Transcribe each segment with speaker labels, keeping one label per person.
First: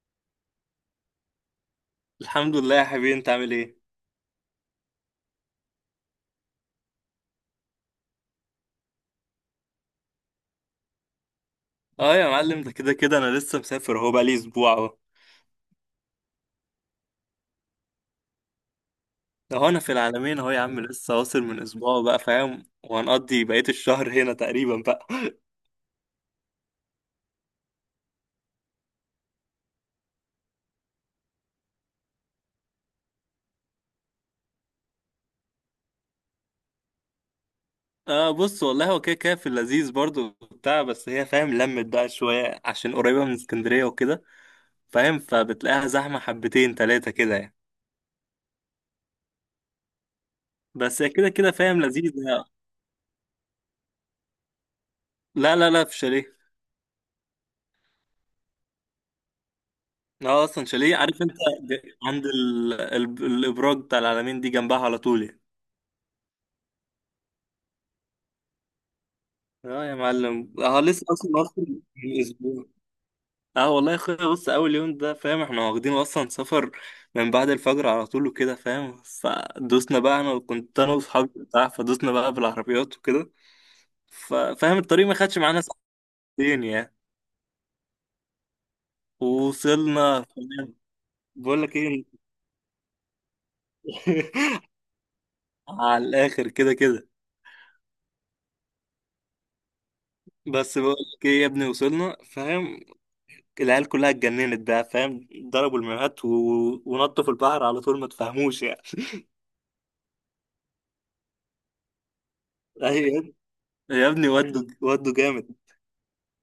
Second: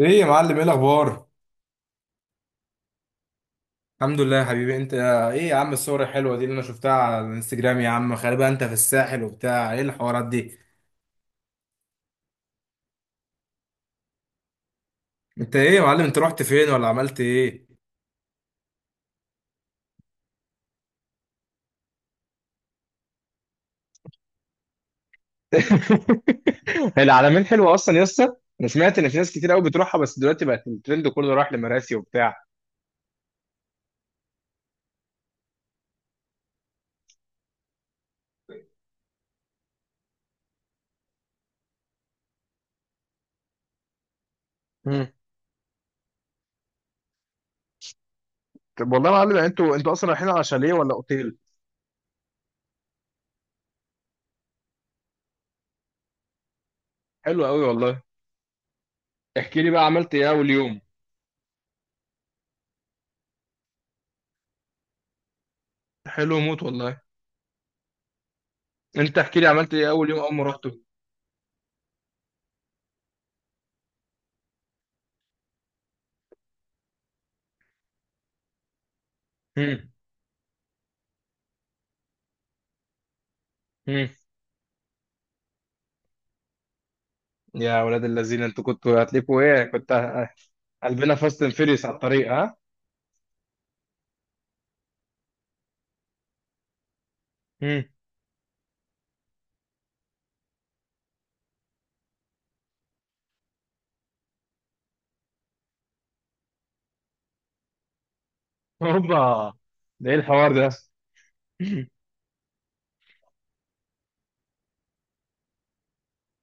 Speaker 1: ايه يا معلم؟ ايه الاخبار؟
Speaker 2: الحمد لله يا حبيبي، انت عامل ايه؟
Speaker 1: الحمد لله يا حبيبي. انت ايه يا عم الصور الحلوه دي اللي انا شفتها على الانستجرام؟ يا عم غالبا انت في الساحل وبتاع ايه الحوارات دي؟
Speaker 2: اه يا معلم، ده كده كده انا لسه مسافر اهو، بقالي اسبوع اهو.
Speaker 1: انت ايه يا معلم؟ انت رحت فين ولا عملت ايه؟
Speaker 2: ده هو انا في العالمين اهو يا عم، لسه واصل من اسبوع بقى فاهم، وهنقضي بقية الشهر هنا تقريبا بقى.
Speaker 1: العلمين حلوه اصلا يا اسطى. انا سمعت ان في ناس كتير قوي بتروحها، بس دلوقتي بقت الترند كله راح لمراسي وبتاع.
Speaker 2: آه، بص والله هو كده كده في اللذيذ برضو بتاع، بس هي فاهم لمت بقى شوية عشان قريبة من اسكندرية وكده.
Speaker 1: مم.
Speaker 2: فاهم، فبتلاقيها زحمة حبتين تلاتة كده يعني. بس هي كده كده فاهم لذيذ يعني. لا لا لا، في شاليه.
Speaker 1: حلو قوي والله. احكي لي بقى، عملت ايه
Speaker 2: لا،
Speaker 1: اول
Speaker 2: اصلا
Speaker 1: يوم؟
Speaker 2: شاليه عارف انت. عند الابراج بتاع العالمين دي، جنبها على طول يعني.
Speaker 1: حلو موت والله. انت احكي لي، عملت
Speaker 2: اه
Speaker 1: ايه
Speaker 2: يا
Speaker 1: اول يوم اول ما
Speaker 2: معلم،
Speaker 1: رحته؟
Speaker 2: اه لسه اصلا من اسبوع. اه والله يا اخويا، بص اول يوم ده فاهم، احنا واخدين اصلا سفر من بعد الفجر على طول وكده فاهم،
Speaker 1: مم.
Speaker 2: فدوسنا بقى انا كنت انا واصحابي بتاع، فدوسنا بقى بالعربيات وكده.
Speaker 1: مم.
Speaker 2: فاهم، الطريق ما خدش معانا ساعتين يعني.
Speaker 1: يا ولاد اللذين، انتوا كنتوا هتلفوا ايه؟ كنت
Speaker 2: ووصلنا فاهم؟
Speaker 1: قلبنا فاست اند
Speaker 2: بقول لك
Speaker 1: فيريوس على
Speaker 2: ايه.
Speaker 1: الطريق، ها.
Speaker 2: على الاخر كده كده.
Speaker 1: مم.
Speaker 2: بس بقول لك ايه يا ابني، وصلنا فاهم، العيال كلها اتجننت بقى فاهم، ضربوا المايوهات ونطوا في البحر على طول، ما تفهموش يعني.
Speaker 1: هوبا، ده ايه الحوار ده؟
Speaker 2: يا ابني، ودوا ودوا جامد.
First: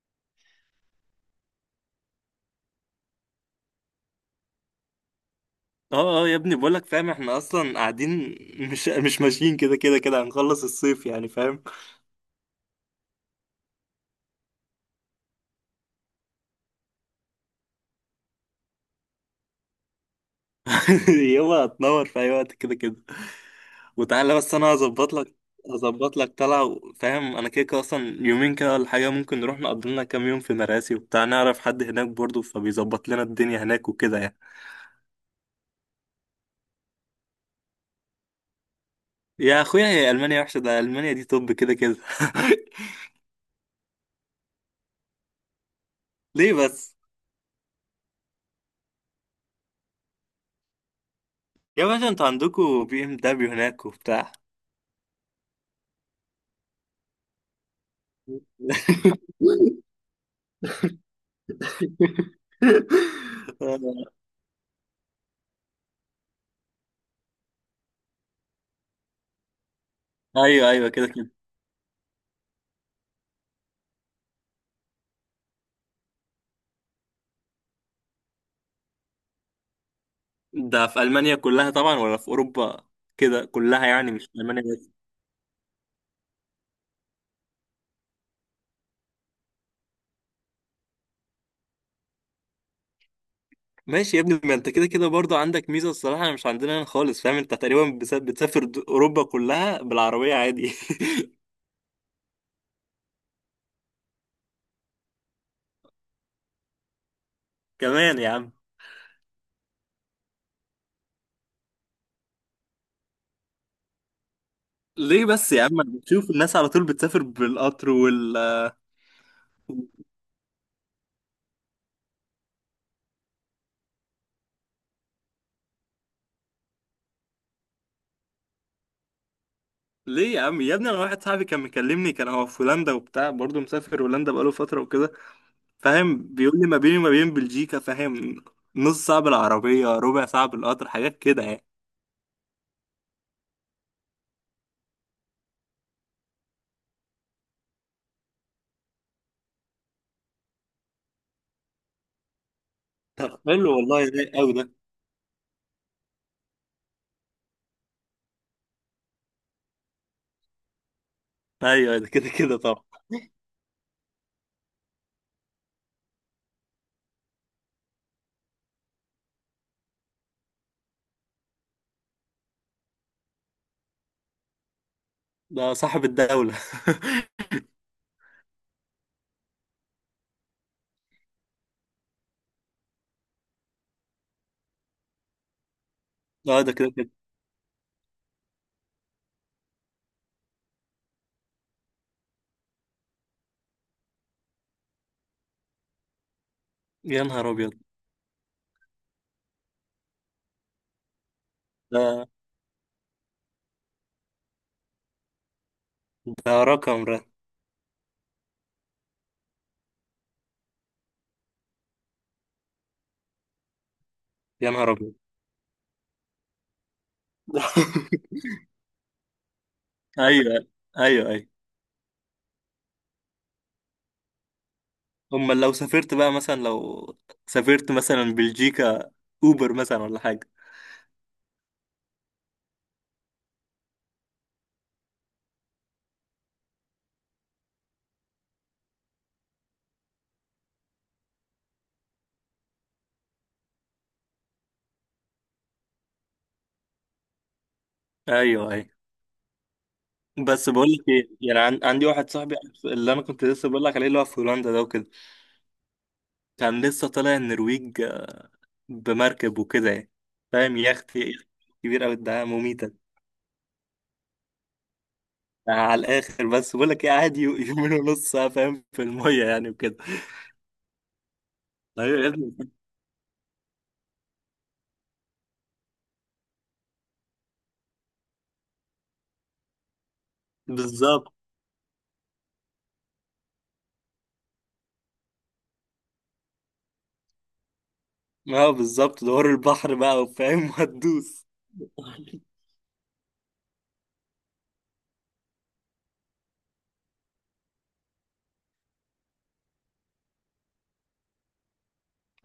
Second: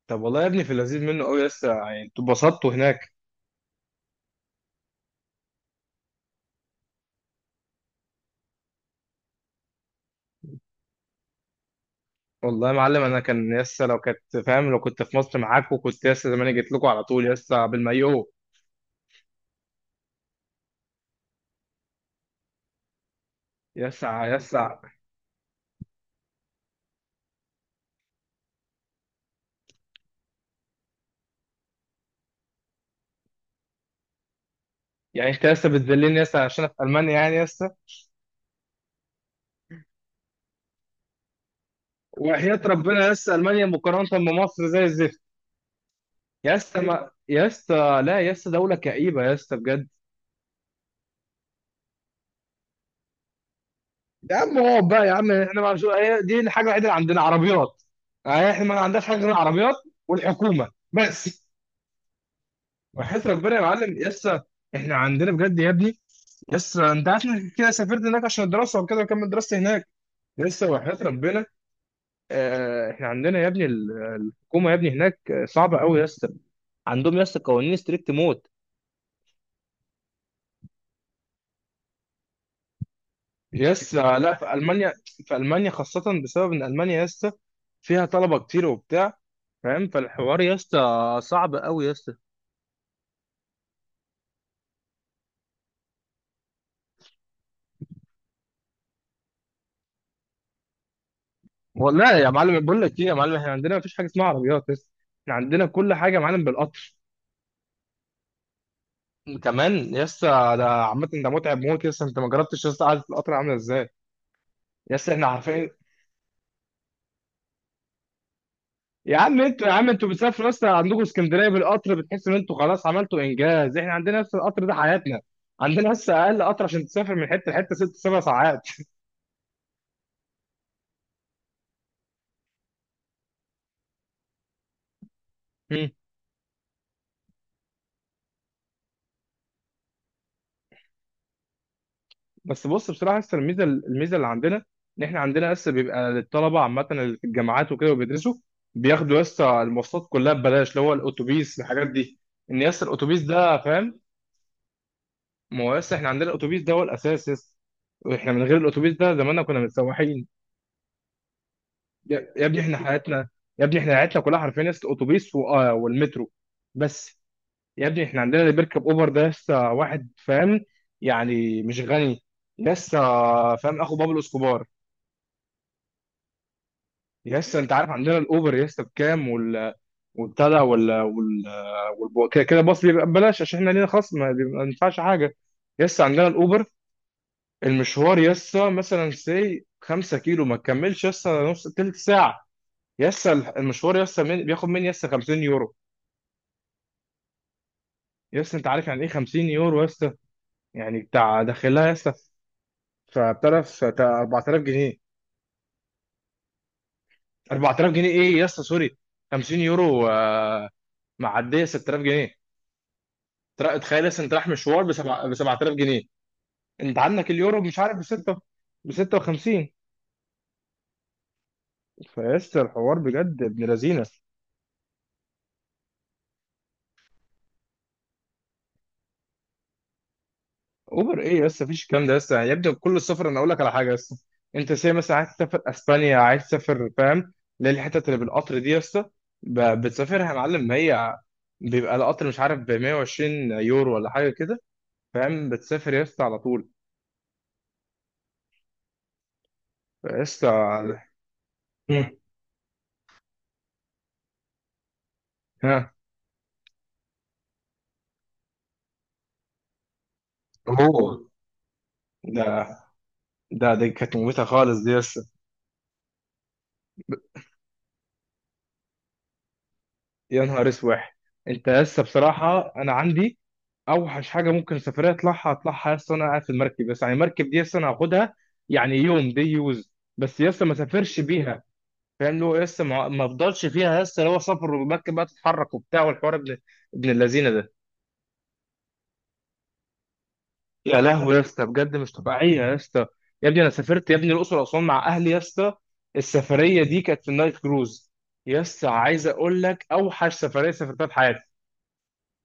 Speaker 1: طب والله يا ابني في اللذيذ منه قوي لسه، يعني انتوا اتبسطتوا هناك.
Speaker 2: اه، اه يا ابني بقولك فاهم، احنا اصلا قاعدين، مش ماشيين، كده كده كده هنخلص الصيف يعني فاهم.
Speaker 1: والله يا معلم انا كان لسه لو كنت فاهم، لو كنت في مصر معاكوا كنت لسه زمان جيت لكم على طول لسه بالمايو.
Speaker 2: يلا، هتنور في اي وقت كده كده.
Speaker 1: لسه
Speaker 2: وتعالى بس، انا
Speaker 1: لسه،
Speaker 2: هظبط لك طلعه فاهم، انا كده كده اصلا يومين كده ولا حاجه، ممكن نروح نقضي لنا كام يوم في مراسي وبتاع، نعرف حد هناك برضه فبيظبط لنا الدنيا هناك وكده يعني.
Speaker 1: يعني انت لسه بتذلني لسه عشان أنا في المانيا يعني لسه.
Speaker 2: يا اخويا، هي المانيا وحشه؟ ده المانيا دي طب كده كده.
Speaker 1: وحياة ربنا لسه المانيا مقارنة بمصر زي الزفت.
Speaker 2: ليه بس؟
Speaker 1: يا اسطى لا، يا اسطى دولة كئيبة يا اسطى بجد.
Speaker 2: يا باشا، انتوا عندكوا بي ام دبليو هناك وبتاع.
Speaker 1: يا عم اقعد بقى يا عم، احنا ما شو... هي دي الحاجه الوحيده اللي عندنا، عربيات. يعني احنا ما عندناش حاجه غير العربيات والحكومه بس. وحياة ربنا يا معلم، يسا احنا عندنا بجد يا ابني. يسا انت عارف انك كده سافرت هناك عشان الدراسه وكده وكمل دراستي هناك.
Speaker 2: ايوه،
Speaker 1: لسه
Speaker 2: ايوه
Speaker 1: وحياة
Speaker 2: كده كده.
Speaker 1: ربنا. اه احنا عندنا يا ابني الحكومه يا ابني هناك آه، صعبه قوي يسا. عندهم يسا قوانين ستريكت موت.
Speaker 2: ده في المانيا كلها طبعا ولا في اوروبا؟ كده كلها يعني،
Speaker 1: يسا
Speaker 2: مش
Speaker 1: لا،
Speaker 2: في
Speaker 1: في
Speaker 2: المانيا بس.
Speaker 1: المانيا، في المانيا خاصه بسبب ان المانيا يسا فيها طلبه كتير وبتاع. فاهم فالحوار يا اسطى صعب قوي يا اسطى.
Speaker 2: ماشي يا ابني، ما انت كده كده برضه عندك ميزه الصراحه، مش عندنا هنا خالص، فاهم انت تقريبا بتسافر اوروبا كلها بالعربيه عادي.
Speaker 1: والله يا معلم بقول لك ايه يا معلم، احنا عندنا مفيش حاجه اسمها عربيات بس، احنا عندنا كل حاجه يا معلم بالقطر.
Speaker 2: كمان يا عم؟
Speaker 1: كمان يا اسطى. ده عامه ده متعب موت يا اسطى، انت ما جربتش يا اسطى قعده القطر عامله ازاي. يا اسطى
Speaker 2: ليه
Speaker 1: احنا
Speaker 2: بس يا
Speaker 1: عارفين.
Speaker 2: عم، انا بشوف الناس على طول بتسافر بالقطر وال
Speaker 1: يا عم انتوا، يا عم انتوا بتسافروا يا اسطى عندكم اسكندريه بالقطر بتحسوا ان انتوا خلاص عملتوا انجاز. احنا عندنا لسه القطر ده حياتنا. عندنا لسه اقل قطر عشان تسافر من حته لحته ست سبع ساعات.
Speaker 2: ليه يا عم، يا ابني انا واحد صاحبي كان مكلمني، كان هو في هولندا وبتاع برضه مسافر هولندا بقاله فتره وكده، فاهم، بيقول لي ما بيني وما بين بلجيكا، فاهم، نص ساعة بالعربية، ربع ساعة بالقطر، حاجات كده يعني.
Speaker 1: بس بص بصراحه لسه الميزه، الميزه اللي عندنا ان احنا عندنا لسه بيبقى للطلبه عامه اللي في الجامعات وكده وبيدرسوا، بياخدوا لسه المواصلات كلها ببلاش، اللي هو الاتوبيس الحاجات دي. ان لسه الاتوبيس
Speaker 2: طب
Speaker 1: ده
Speaker 2: حلو
Speaker 1: فاهم.
Speaker 2: والله، رايق قوي ده.
Speaker 1: ما هو لسه احنا عندنا الاتوبيس ده هو الاساس لسه. واحنا من غير الاتوبيس ده زماننا كنا متسوحين.
Speaker 2: ايوه، أيوه، ده كده
Speaker 1: يا
Speaker 2: كده
Speaker 1: ابني احنا
Speaker 2: طبعا.
Speaker 1: حياتنا. يا ابني احنا حياتنا كلها حرفيا لسه اتوبيس آه، والمترو بس. يا ابني احنا عندنا اللي بيركب اوبر ده لسه واحد، فاهم، يعني مش غني لسه، فاهم، اخو بابلو اسكوبار.
Speaker 2: ده صاحب الدولة.
Speaker 1: يس انت عارف عندنا الاوبر يس بكام؟ وال، والبتاع ده، وال كده كده باص بيبقى ببلاش عشان احنا لينا خصم، ما ينفعش حاجه. يس عندنا
Speaker 2: اه،
Speaker 1: الاوبر،
Speaker 2: ده كده كده.
Speaker 1: المشوار يس مثلا سي 5 كيلو ما تكملش يس نص تلت ساعه. يس المشوار يس من، بياخد مني يس 50 يورو.
Speaker 2: يا نهار ابيض.
Speaker 1: يس انت عارف يعني ايه 50 يورو يس؟ يعني بتاع داخلها يس،
Speaker 2: ده
Speaker 1: فبتعرف 4000 جنيه.
Speaker 2: ده رقم ده.
Speaker 1: 4000 جنيه ايه؟ يس سوري، 50 يورو آه، معديه 6000 جنيه. تخيل لسه انت رايح
Speaker 2: يا
Speaker 1: مشوار
Speaker 2: نهار
Speaker 1: ب
Speaker 2: ابيض.
Speaker 1: 7000 جنيه. انت عندك اليورو مش عارف ب 6، ب 56.
Speaker 2: ايوه، ايوه، ايوه.
Speaker 1: فلسه الحوار بجد ابن لذينه.
Speaker 2: امال لو سافرت بقى مثلا، لو سافرت مثلا بلجيكا، اوبر مثلا ولا حاجه؟
Speaker 1: اوبر ايه؟ لسه مفيش الكلام ده لسه، يبدو كل السفر انا اقول لك على حاجه لسه. انت سي مثلا عايز تسافر اسبانيا، عايز تسافر فاهم للحتت اللي بالقطر دي لسه، بتسافرها يا معلم هي، بيبقى القطر مش عارف ب 120 يورو ولا حاجه كده. فاهم بتسافر يا اسطى على طول
Speaker 2: ايوه، ايوه،
Speaker 1: يا
Speaker 2: بس بقول
Speaker 1: اسطى.
Speaker 2: لك ايه يعني، عندي
Speaker 1: مم.
Speaker 2: واحد صاحبي، اللي انا كنت لسه بقول لك عليه، اللي هو في هولندا ده وكده،
Speaker 1: ها.
Speaker 2: كان لسه طالع النرويج بمركب وكده يعني، فاهم،
Speaker 1: اوه.
Speaker 2: يخت يخت كبير أوي،
Speaker 1: ده
Speaker 2: ده مميتة.
Speaker 1: ده دي كانت مميته خالص دي.
Speaker 2: على الآخر، بس بقول لك إيه، قاعد يومين ونص آه، فاهم في المية يعني وكده.
Speaker 1: يا نهار اسوح، انت لسه
Speaker 2: أيوة يا ابني،
Speaker 1: بصراحه انا عندي اوحش حاجه ممكن سفريه اطلعها، اطلعها لسه انا قاعد في المركب. بس يعني المركب دي لسه انا هاخدها، يعني يوم دي يوز، بس لسه ما سافرش
Speaker 2: بالظبط.
Speaker 1: بيها. فاهم اللي هو لسه ما افضلش فيها لسه، اللي هو سفر والمركب بقى تتحرك وبتاع، والحوار ابن اللذينه ده.
Speaker 2: اه بالظبط، دوار البحر بقى وفاهم
Speaker 1: يا لهوي يا
Speaker 2: وهتدوس.
Speaker 1: اسطى بجد مش طبيعيه يا اسطى. يا ابني انا سافرت يا ابني الاقصر واسوان مع اهلي يا اسطى. السفريه دي كانت في النايل كروز. يا اسطى عايز اقول لك اوحش سفريه سافرتها في حياتي.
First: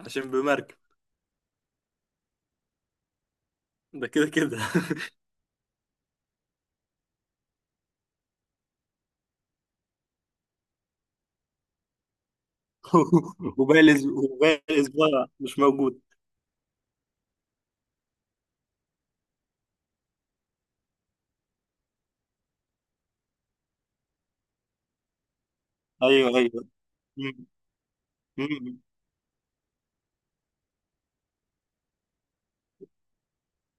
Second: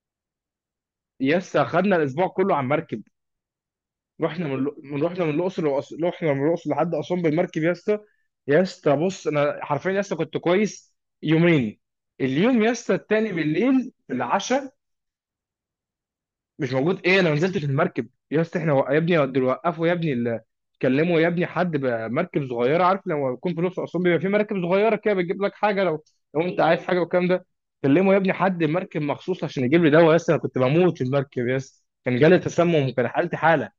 Speaker 2: عشان بمركب.
Speaker 1: يس اخدنا الاسبوع كله على المركب.
Speaker 2: ده كده
Speaker 1: رحنا
Speaker 2: كده.
Speaker 1: من رحنا من الاقصر رحنا من الاقصر لحد اسوان بالمركب يا اسطى. يا اسطى بص انا حرفيا يا اسطى كنت كويس يومين، اليوم يا اسطى التاني
Speaker 2: وباقي
Speaker 1: بالليل
Speaker 2: الأس-
Speaker 1: في
Speaker 2: وباقي
Speaker 1: العشاء
Speaker 2: الأسبوع مش موجود.
Speaker 1: مش موجود. ايه؟ انا ما نزلتش المركب يا اسطى. احنا يا ابني دول وقفوا يا ابني كلموا يا ابني حد بمركب صغيره، عارف لما يكون في الاقصر واسوان بيبقى في مراكب صغيره كده بتجيب لك حاجه لو،
Speaker 2: أيوه،
Speaker 1: لو انت
Speaker 2: أيوه.
Speaker 1: عايز حاجه والكلام ده.
Speaker 2: مم.
Speaker 1: كلموا يا ابني حد
Speaker 2: مم.
Speaker 1: مركب مخصوص عشان يجيب لي دواء يا اسطى. انا كنت بموت في المركب يا اسطى، كان جالي تسمم وكان حالتي حاله.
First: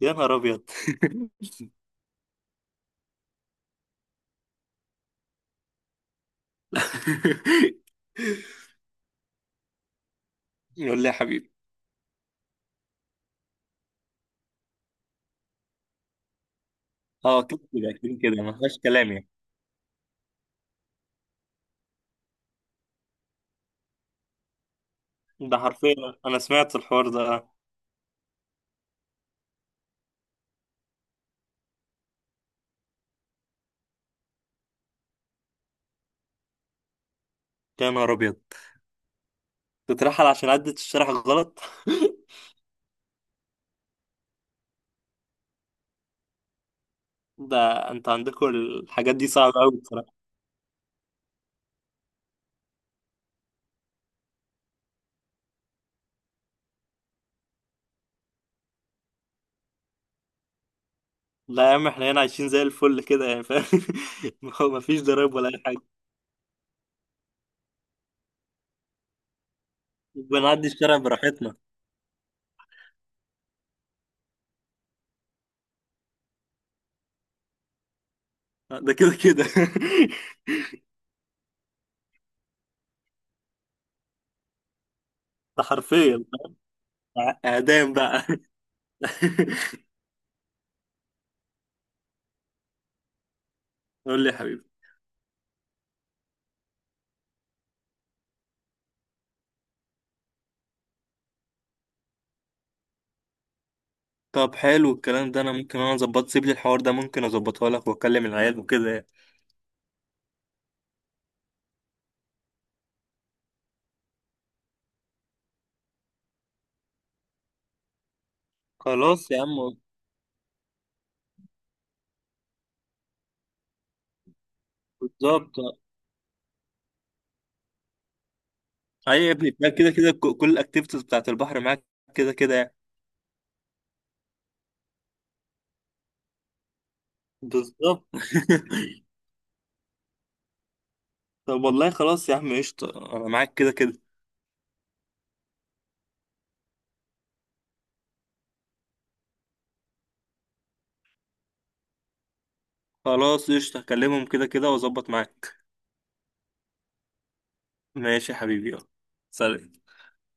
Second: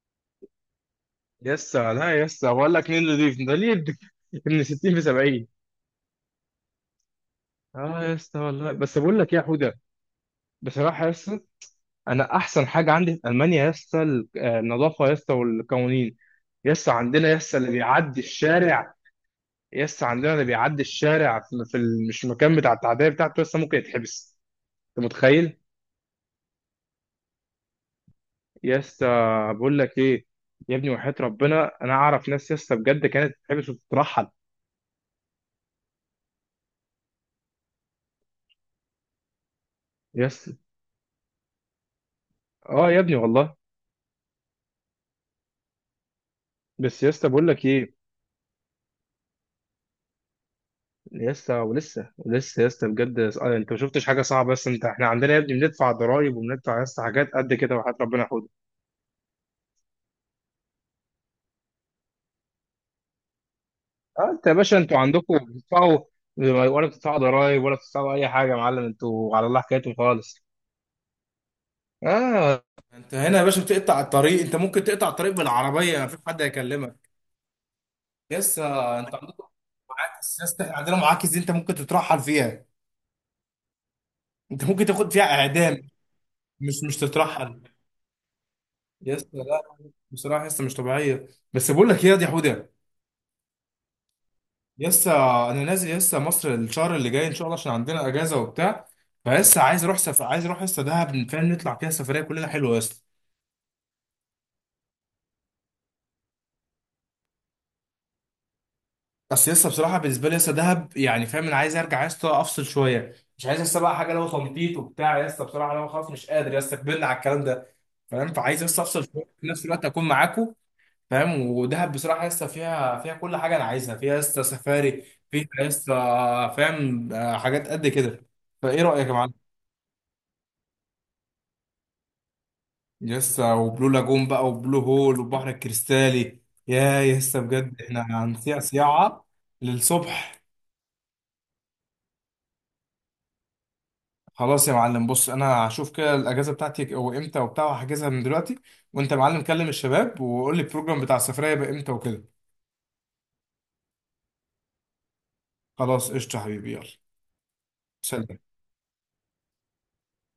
Speaker 2: يا نهار أبيض.
Speaker 1: يسا لا، يسا بقول لك مين اللي يضيف ده ليه، ابن 60 في 70. اه يسا والله. بس بقول لك يا حوده،
Speaker 2: قول
Speaker 1: بصراحه
Speaker 2: لي يا
Speaker 1: يسا،
Speaker 2: حبيبي.
Speaker 1: انا احسن حاجه عندي في المانيا يسا آه، النظافه يسا والقوانين. يسا عندنا،
Speaker 2: اه
Speaker 1: يسا
Speaker 2: كده
Speaker 1: اللي
Speaker 2: كده كده
Speaker 1: بيعدي
Speaker 2: كده، ما فيهاش
Speaker 1: الشارع،
Speaker 2: كلام يعني.
Speaker 1: يسا عندنا اللي بيعدي الشارع في مش المكان بتاع التعديه بتاعته يسا ممكن يتحبس. انت
Speaker 2: ده
Speaker 1: متخيل؟
Speaker 2: حرفيا، انا سمعت الحوار ده.
Speaker 1: يسا بقول لك ايه، يا ابني وحياة ربنا انا اعرف ناس يسا بجد كانت تتحبس وتترحل.
Speaker 2: يا نهار ابيض، تترحل عشان
Speaker 1: يسا
Speaker 2: عدت الشرح غلط؟
Speaker 1: اه يا ابني والله. بس يسا بقول
Speaker 2: ده،
Speaker 1: لك ايه،
Speaker 2: انت عندكم الحاجات دي صعبة قوي بصراحة.
Speaker 1: لسه ولسه ولسه يا اسطى بجد آه، انت ما شفتش حاجه صعبه بس انت، احنا عندنا يا ابني بندفع ضرائب وبندفع يا اسطى حاجات قد كده وحياة ربنا يحفظك.
Speaker 2: لا يا عم، احنا هنا عايشين زي الفل كده يعني فاهم.
Speaker 1: اه انت يا باشا
Speaker 2: ما
Speaker 1: انتوا
Speaker 2: فيش ضرايب
Speaker 1: عندكم
Speaker 2: ولا اي حاجة،
Speaker 1: بتدفعوا ولا بتدفعوا ضرائب ولا بتدفعوا اي حاجه يا معلم، انتوا على الله حكايتكم خالص.
Speaker 2: بنعدي الشارع براحتنا.
Speaker 1: اه انت هنا يا باشا بتقطع الطريق، انت ممكن تقطع الطريق بالعربيه مفيش حد هيكلمك. يسا
Speaker 2: ده
Speaker 1: انت
Speaker 2: كده
Speaker 1: عندكم
Speaker 2: كده.
Speaker 1: معاكس، يسا احنا عندنا معاكس دي انت ممكن تترحل فيها، انت ممكن تاخد فيها
Speaker 2: ده
Speaker 1: اعدام،
Speaker 2: حرفيا،
Speaker 1: مش تترحل.
Speaker 2: اعدام بقى؟
Speaker 1: يسا لا، بصراحه يسا مش طبيعيه. بس بقول لك ايه يا دي حوده،
Speaker 2: قول لي يا حبيبي.
Speaker 1: لسه انا نازل لسه مصر الشهر اللي جاي ان شاء الله عشان عندنا اجازه وبتاع. فلسه عايز عايز اروح لسه دهب، فاهم نطلع فيها سفريه كلنا حلوه لسه.
Speaker 2: طب حلو الكلام ده، انا ممكن انا اظبط، سيب لي الحوار ده ممكن اظبطه لك واكلم العيال وكده يعني.
Speaker 1: بس لسه بصراحه بالنسبه لي لسه دهب، يعني فاهم انا عايز ارجع لسه افصل شويه، مش عايز لسه بقى حاجه لو تنطيط وبتاع لسه بصراحه، لو خلاص مش قادر لسه، كبرنا على الكلام ده. فاهم فعايز لسه افصل شويه
Speaker 2: خلاص يا
Speaker 1: في نفس
Speaker 2: عم،
Speaker 1: الوقت اكون معاكم. فاهم ودهب بصراحه لسه فيها كل حاجه انا عايزها، فيها لسه سفاري، فيها
Speaker 2: بالظبط.
Speaker 1: لسه فاهم آه، حاجات قد كده. فايه رايك يا
Speaker 2: ايوه
Speaker 1: معلم؟
Speaker 2: يا ابني، ده كده كده كل الاكتيفيتيز بتاعت البحر معاك كده كده يعني.
Speaker 1: يسا وبلو لاجون بقى وبلو هول والبحر الكريستالي. يا يسا بجد
Speaker 2: بالظبط.
Speaker 1: احنا هنسيع سياعة للصبح.
Speaker 2: طب والله خلاص يا عم، قشطة انا معاك كده كده.
Speaker 1: خلاص يا معلم بص انا هشوف كده الاجازة بتاعتي او امتى وبتاع وهحجزها من دلوقتي. وانت يا معلم كلم الشباب وقول لي البروجرام بتاع السفرية بقى امتى وكده.
Speaker 2: خلاص قشطة، هكلمهم كده كده واظبط معاك.
Speaker 1: خلاص قشطة يا حبيبي يلا.
Speaker 2: ماشي يا
Speaker 1: سلام.
Speaker 2: حبيبي، يلا. سلام.